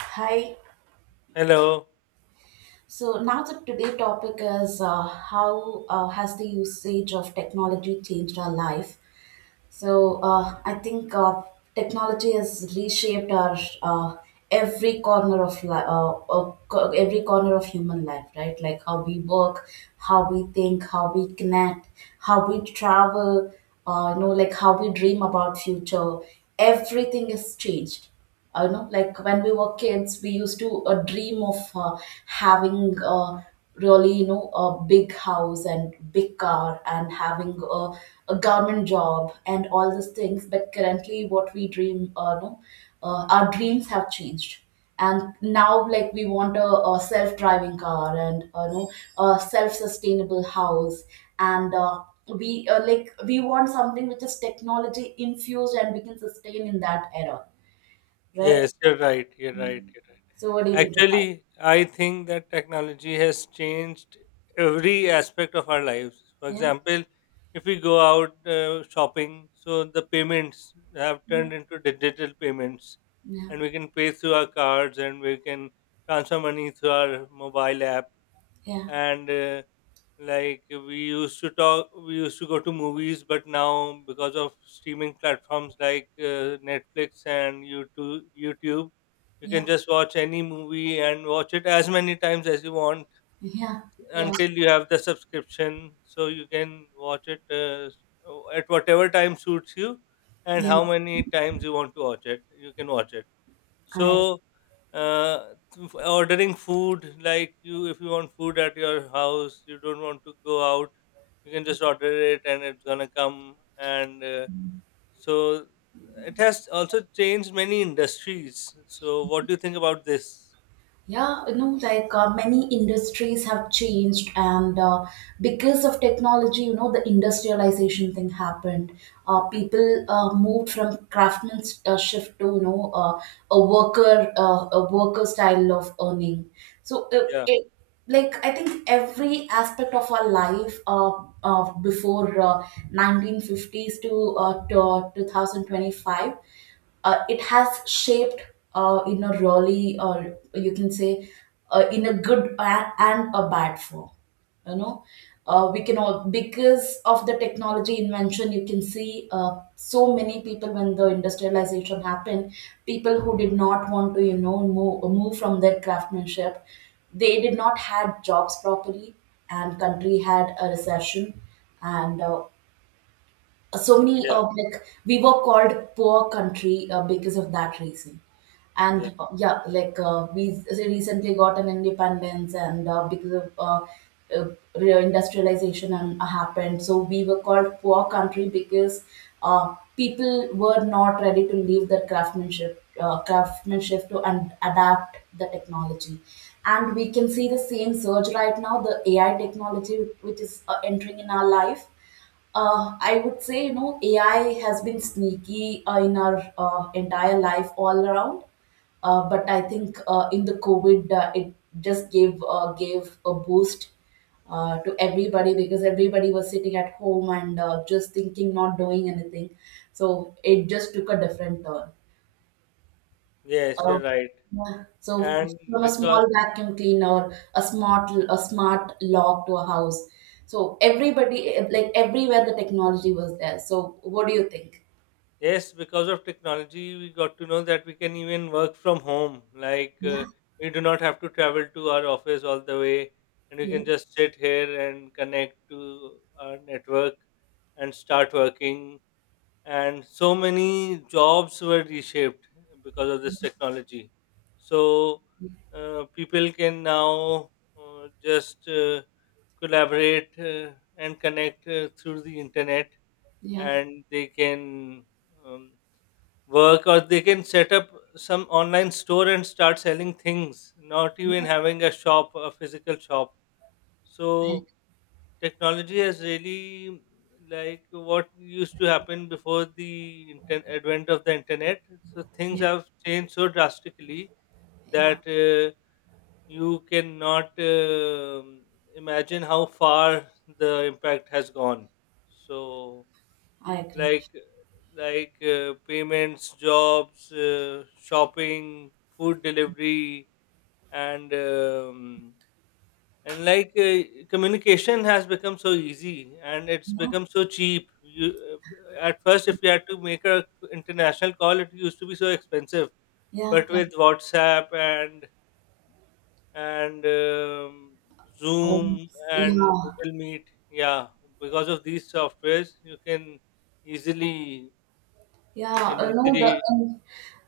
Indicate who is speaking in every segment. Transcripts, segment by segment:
Speaker 1: Hi.
Speaker 2: Hello.
Speaker 1: So now the today topic is how has the usage of technology changed our life? So I think technology has reshaped our every corner of every corner of human life, right? Like how we work, how we think, how we connect, how we travel. Like how we dream about future. Everything is changed. I know like when we were kids we used to dream of having really you know a big house and big car and having a government job and all these things, but currently what we dream no our dreams have changed, and now like we want a self-driving car and you know a self-sustainable house and we like we want something which is technology infused and we can sustain in that era, right?
Speaker 2: Yes, you're right. You're right. You're right.
Speaker 1: So what do you think about it?
Speaker 2: Actually, I think that technology has changed every aspect of our lives. For
Speaker 1: Yeah,
Speaker 2: example, if we go out shopping, so the payments have
Speaker 1: yeah,
Speaker 2: turned into digital payments,
Speaker 1: yeah,
Speaker 2: and we can pay through our cards and we can transfer money through our mobile app.
Speaker 1: yeah,
Speaker 2: And like, we used to go to movies, but now because of streaming platforms like Netflix and YouTube, you can
Speaker 1: yeah,
Speaker 2: just watch any movie and watch it as many times as you want,
Speaker 1: yeah,
Speaker 2: until you have the subscription. So you can watch it at whatever time suits you, and
Speaker 1: yeah.
Speaker 2: how many times you want to watch it, you can watch it.
Speaker 1: I
Speaker 2: So, uh, ordering food, like, you, if you want food at your house, you don't want to go out, you can just order it and it's gonna come. And so, it has also changed many industries. So, what do you think about this?
Speaker 1: Yeah, you know, like many industries have changed, and because of technology, you know, the industrialization thing happened. People moved from craftsman's shift to, you know, a worker style of earning. So, uh,
Speaker 2: Yeah,
Speaker 1: it, like, I think every aspect of our life before 1950s to 2025 it has shaped in a really, or you can say in a good and a bad form, you know. We can all because of the technology invention, you can see so many people when the industrialization happened, people who did not want to, you know, move from their craftsmanship, they did not had jobs properly, and country had a recession, and so many
Speaker 2: yeah,
Speaker 1: of, like, we were called poor country because of that reason.
Speaker 2: yeah.
Speaker 1: And yeah, like recently got an independence, and because of uh, industrialization and happened, so we were called poor country because people were not ready to leave their craftsmanship to and adapt the technology. And we can see the same surge right now, the ai technology which is entering in our life. I would say, you know, AI has been sneaky in our entire life all around. But I think in the COVID, it just gave a boost to everybody because everybody was sitting at home and just thinking, not doing anything. So it just took a different turn.
Speaker 2: Yes,
Speaker 1: Uh,
Speaker 2: you're right.
Speaker 1: yeah. So
Speaker 2: And
Speaker 1: from a
Speaker 2: because
Speaker 1: small vacuum cleaner, a smart lock to a house. So everybody, eh, like everywhere, the technology was there. So what do you think?
Speaker 2: yes, because of technology, we got to know that we can even work from home. Like,
Speaker 1: Yeah,
Speaker 2: we do not have to travel to our office all the way, and we can
Speaker 1: yeah,
Speaker 2: just sit here and connect to our network and start working. And so many jobs were reshaped because of this technology. So, people can now just collaborate and connect through the internet,
Speaker 1: yeah,
Speaker 2: and they can. Um, Work, or they can set up some online store and start selling things, not even
Speaker 1: yeah.
Speaker 2: having a physical shop.
Speaker 1: I,
Speaker 2: So technology has really, like, what used to happen before the advent of the internet, so things
Speaker 1: yeah,
Speaker 2: have changed so drastically
Speaker 1: yeah,
Speaker 2: that you cannot imagine how far the impact has gone. So,
Speaker 1: I agree.
Speaker 2: like like, payments, jobs, shopping, food delivery, and um, and communication has become so easy and it's
Speaker 1: Yeah.
Speaker 2: become so cheap. You At first, if you had to make a international call, it used to be so expensive.
Speaker 1: Yeah,
Speaker 2: But
Speaker 1: yeah,
Speaker 2: with WhatsApp and and um,
Speaker 1: um,
Speaker 2: Zoom and
Speaker 1: yeah,
Speaker 2: Google Meet, yeah, because of these softwares, you can easily
Speaker 1: yeah.
Speaker 2: you can
Speaker 1: No, the
Speaker 2: easily
Speaker 1: um,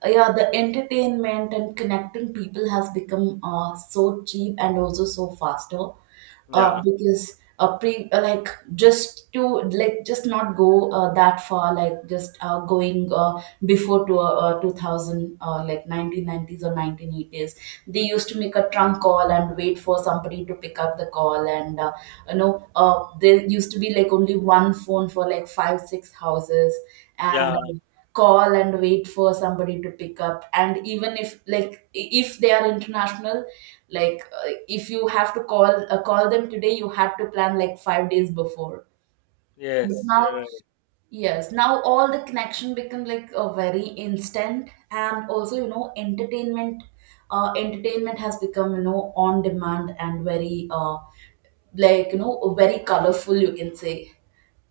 Speaker 1: uh, yeah, the entertainment and connecting people has become so cheap and also so faster.
Speaker 2: Yeah,
Speaker 1: Because pre like just to like just not go that far, like just going before to 2000 like 1990s or 1980s. They used to make a trunk call and wait for somebody to pick up the call, and there used to be like only one phone for like 5 6 houses.
Speaker 2: yeah,
Speaker 1: And call and wait for somebody to pick up, and even if if they are international, like if you have to call them today, you had to plan like 5 days before. But
Speaker 2: yes, you're
Speaker 1: now,
Speaker 2: right.
Speaker 1: yes, now all the connection become like a very instant, and also, you know, entertainment. Entertainment has become, you know, on demand and very like, you know, very colorful, you can say.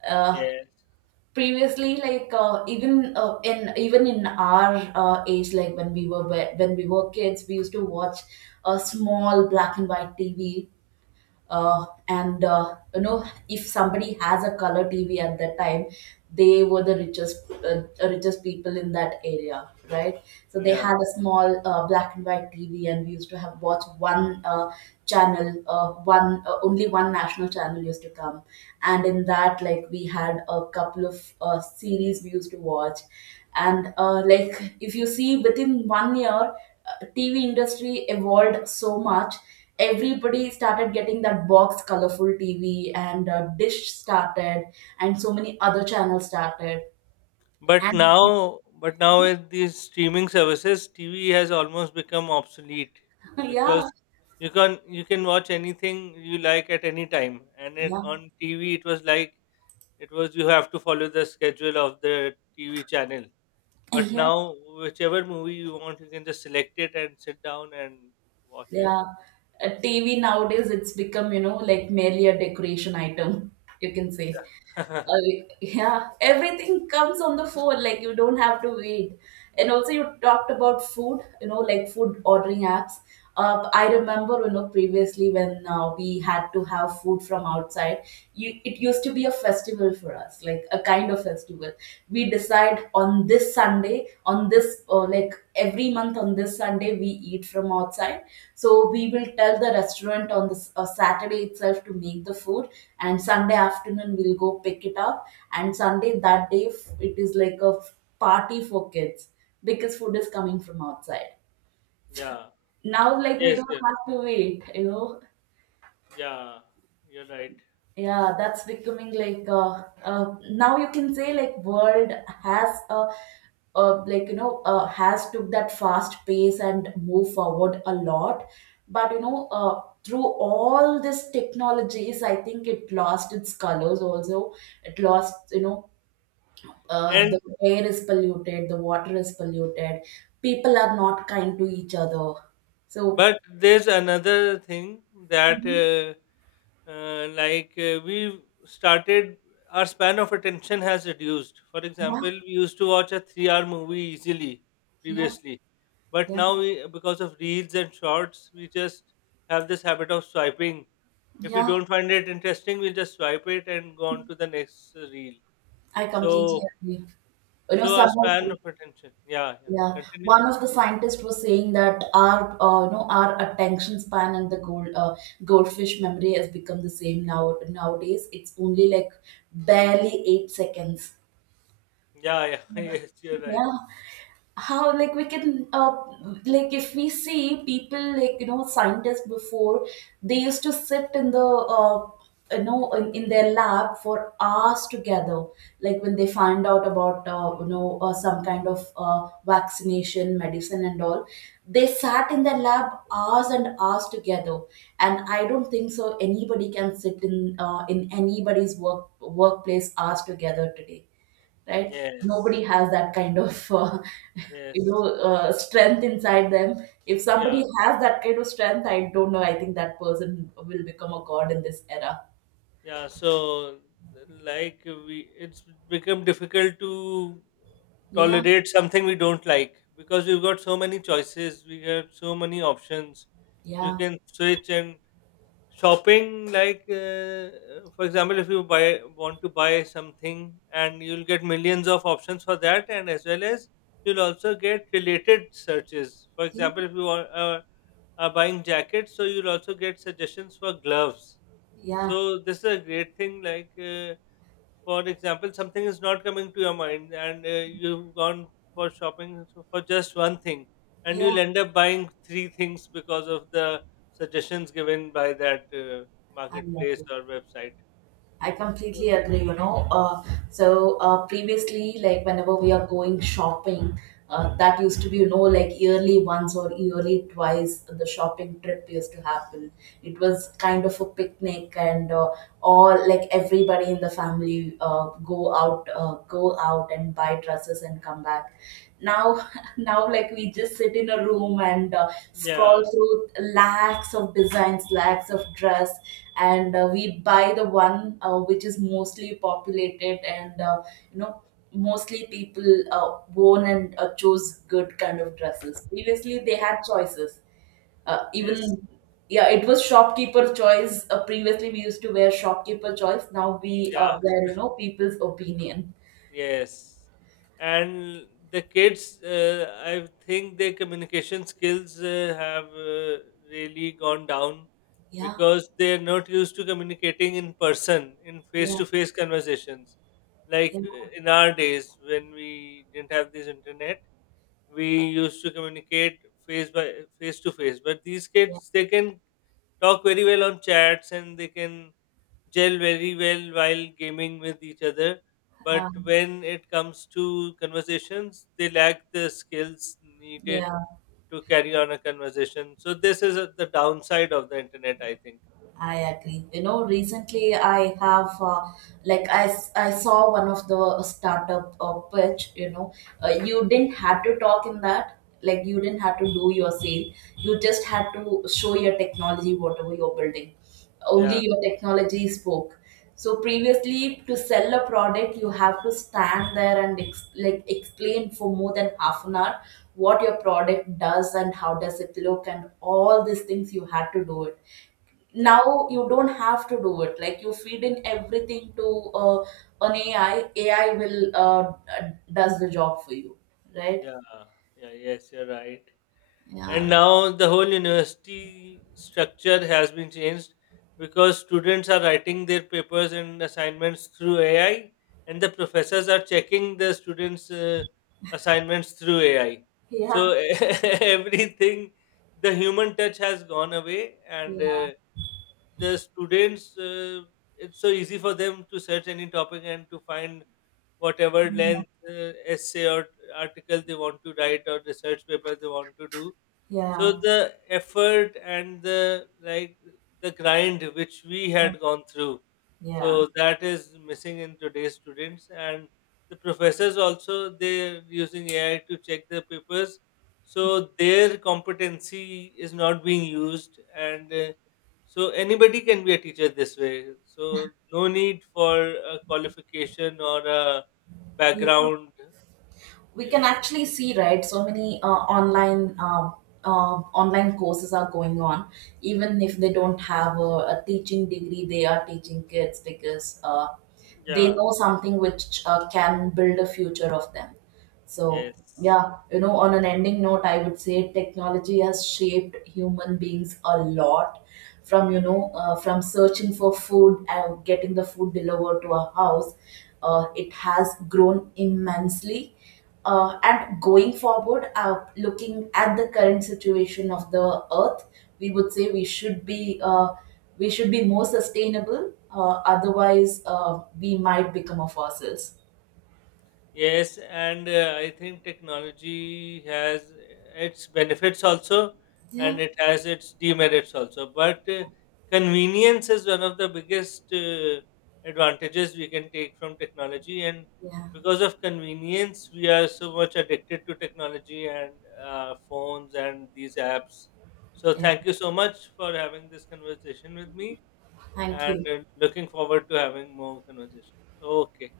Speaker 1: Uh,
Speaker 2: Yes,
Speaker 1: previously, like even in even in our age, like when we were kids, we used to watch a small black and white tv. And you know, if somebody has a color tv at that time, they were the richest people in that area, right? So they
Speaker 2: yeah.
Speaker 1: had a small black and white tv, and we used to have watch one channel one only one national channel used to come, and in that, like, we had a couple of series we used to watch. And like, if you see, within one year TV industry evolved so much. Everybody started getting that box colorful TV, and Dish started, and so many other channels started.
Speaker 2: But
Speaker 1: And
Speaker 2: now, but now with these streaming services, TV has almost become obsolete,
Speaker 1: yeah,
Speaker 2: because you can watch anything you like at any time. And then
Speaker 1: yeah,
Speaker 2: on TV, it was, you have to follow the schedule of the TV channel. But
Speaker 1: yeah,
Speaker 2: now, whichever movie you want, you can just select it and sit down and watch it.
Speaker 1: yeah. TV nowadays it's become, you know, like merely a decoration item, you can say.
Speaker 2: Yeah,
Speaker 1: Uh, yeah, everything comes on the phone. Like, you don't have to wait. And also, you talked about food. You know, like food ordering apps. I remember, you know, previously when we had to have food from outside, you, it used to be a festival for us, like a kind of festival. We decide on this Sunday, on this, like every month on this Sunday, we eat from outside. So we will tell the restaurant on this Saturday itself to make the food, and sunday afternoon we'll go pick it up. And sunday that day it is like party for kids because food is coming from outside.
Speaker 2: yeah,
Speaker 1: Now, like, we
Speaker 2: yes,
Speaker 1: don't
Speaker 2: yeah,
Speaker 1: have to wait, you know.
Speaker 2: yeah. You're right.
Speaker 1: Yeah, that's becoming like now, you can say, like world has a like, you know, has took that fast pace and move forward a lot. But, you know, through all these technologies, I think it lost its colors also. It lost, you know, the air is polluted, the water is polluted, people are not kind to each other. So,
Speaker 2: But there's another thing, that,
Speaker 1: mhm.
Speaker 2: like, our span of attention has reduced. For
Speaker 1: Yeah,
Speaker 2: example, we used to watch a 3-hour movie easily
Speaker 1: yeah,
Speaker 2: previously. But
Speaker 1: yeah,
Speaker 2: now, we, because of reels and shorts, we just have this habit of swiping. If we
Speaker 1: yeah,
Speaker 2: don't find it interesting, we just swipe it and go on to the next reel.
Speaker 1: I completely
Speaker 2: So,
Speaker 1: agree. You know,
Speaker 2: our
Speaker 1: some of,
Speaker 2: span of attention. Yeah,
Speaker 1: yeah,
Speaker 2: yeah. Continue.
Speaker 1: one of the scientists was saying that our, our attention span and the goldfish memory has become the same now. Nowadays, it's only like barely 8 seconds.
Speaker 2: Yeah, yeah. Yes, you're right.
Speaker 1: Yeah, how like we can like, if we see people, like, you know, scientists before, they used to sit in the in their lab for hours together, like when they find out about some kind of vaccination medicine and all, they sat in their lab hours and hours together. And I don't think so anybody can sit in anybody's workplace hours together today, right? Nobody
Speaker 2: Yes,
Speaker 1: has that kind of you know
Speaker 2: yes.
Speaker 1: strength inside them. If
Speaker 2: Yeah,
Speaker 1: somebody has that kind of strength, I don't know, I think that person will become a god in this era.
Speaker 2: yeah. So, like, we it's become difficult to
Speaker 1: Yeah,
Speaker 2: tolerate something we don't like, because we've got so many choices, we have so many options. You
Speaker 1: yeah,
Speaker 2: can switch and shopping, like, for example, if you buy want to buy something, and you'll get millions of options for that, and as well as you'll also get related searches. For
Speaker 1: yeah,
Speaker 2: example, if you want, buying jackets, so you'll also get suggestions for gloves.
Speaker 1: yeah,
Speaker 2: So this is a great thing. Like, for example, something is not coming to your mind, and you've gone for shopping, for just one thing, and
Speaker 1: yeah,
Speaker 2: you'll end up buying three things because of the suggestions given by that
Speaker 1: I love
Speaker 2: marketplace
Speaker 1: it.
Speaker 2: or website.
Speaker 1: I
Speaker 2: So,
Speaker 1: completely agree, you know. Previously, like whenever we are going shopping, that used to be, you know, like yearly once or yearly twice, the shopping trip used to happen. It was kind of a picnic, and all, like, everybody in the family go out and buy dresses and come back. Now, now, like, we just sit in a room and scroll
Speaker 2: yeah,
Speaker 1: through lakhs of designs, lakhs of dress, and we buy the one which is mostly populated, and you know mostly people worn and chose good kind of dresses. Previously, they
Speaker 2: yeah,
Speaker 1: had choices.
Speaker 2: yes,
Speaker 1: Even yeah, it was shopkeeper choice. Previously, we used to wear shopkeeper choice. Now we
Speaker 2: yeah.
Speaker 1: wear, you know, people's opinion.
Speaker 2: Yes, and the kids, I think their communication skills have really gone down,
Speaker 1: Yeah,
Speaker 2: because they're not used to communicating in person, in
Speaker 1: yeah,
Speaker 2: face-to-face conversations. Like,
Speaker 1: yeah,
Speaker 2: in our days when we didn't have this internet, we used to communicate face to face. But these
Speaker 1: yeah.
Speaker 2: kids, they can talk very well on chats, and they can gel very well while gaming with each other. But
Speaker 1: Um,
Speaker 2: when it comes to conversations, they lack the skills needed
Speaker 1: yeah.
Speaker 2: to carry on a conversation. So this is the downside of the internet, I think.
Speaker 1: I agree. You know, recently I have I saw one of the startup pitch. You know, you didn't have to talk in that. Like, you didn't have to do your sale. You just had to show your technology, whatever you're building. Only
Speaker 2: Yeah,
Speaker 1: your technology spoke. So previously, to sell a product, you have to stand there and explain for more than half an hour what your product does and how does it look, and all these things you had to do it.
Speaker 2: yeah,
Speaker 1: Now you don't have to do it. Like you feed in everything to an ai will does the job for you, right?
Speaker 2: yeah, yeah. Yes, you're right. And
Speaker 1: Yeah,
Speaker 2: now the whole university structure has been changed, because students are writing their papers and assignments through AI, and the professors are checking the students assignments through AI. So,
Speaker 1: yeah,
Speaker 2: everything, the human touch has gone away. And
Speaker 1: yeah,
Speaker 2: the students, it's so easy for them to search any topic and to find whatever length essay or article they want to write, or research paper they want to do. So
Speaker 1: yeah.
Speaker 2: the effort and the, like, the grind which we
Speaker 1: Oh,
Speaker 2: had gone through,
Speaker 1: yeah.
Speaker 2: so that is missing in today's students. And the professors also, they're using AI to check the papers, so their competency is not being used. And so anybody can be a teacher this way. So no need for a qualification or a
Speaker 1: You know,
Speaker 2: background.
Speaker 1: we
Speaker 2: Yeah,
Speaker 1: can actually see, right, so many uh, online courses are going on. Even if they don't have a teaching degree, they are teaching kids because they
Speaker 2: yeah,
Speaker 1: know something which can build a future of them. So,
Speaker 2: yes,
Speaker 1: yeah, you know, on an ending note, I would say technology has shaped human beings a lot, from, you know, from searching for food and getting the food delivered to our house. It has grown immensely. And going forward, looking at the current situation of the earth, we would say we should be more sustainable. Otherwise, we might become of fossils.
Speaker 2: yes. And I think technology has its benefits also,
Speaker 1: Yeah,
Speaker 2: and it has its demerits also. But convenience is one of the biggest advantages we can take from technology. And
Speaker 1: yeah,
Speaker 2: because of convenience, we are so much addicted to technology and phones and these apps. So
Speaker 1: yeah.
Speaker 2: thank you so much for having this conversation with me,
Speaker 1: Thank
Speaker 2: and
Speaker 1: you.
Speaker 2: looking forward to having more conversations. Okay.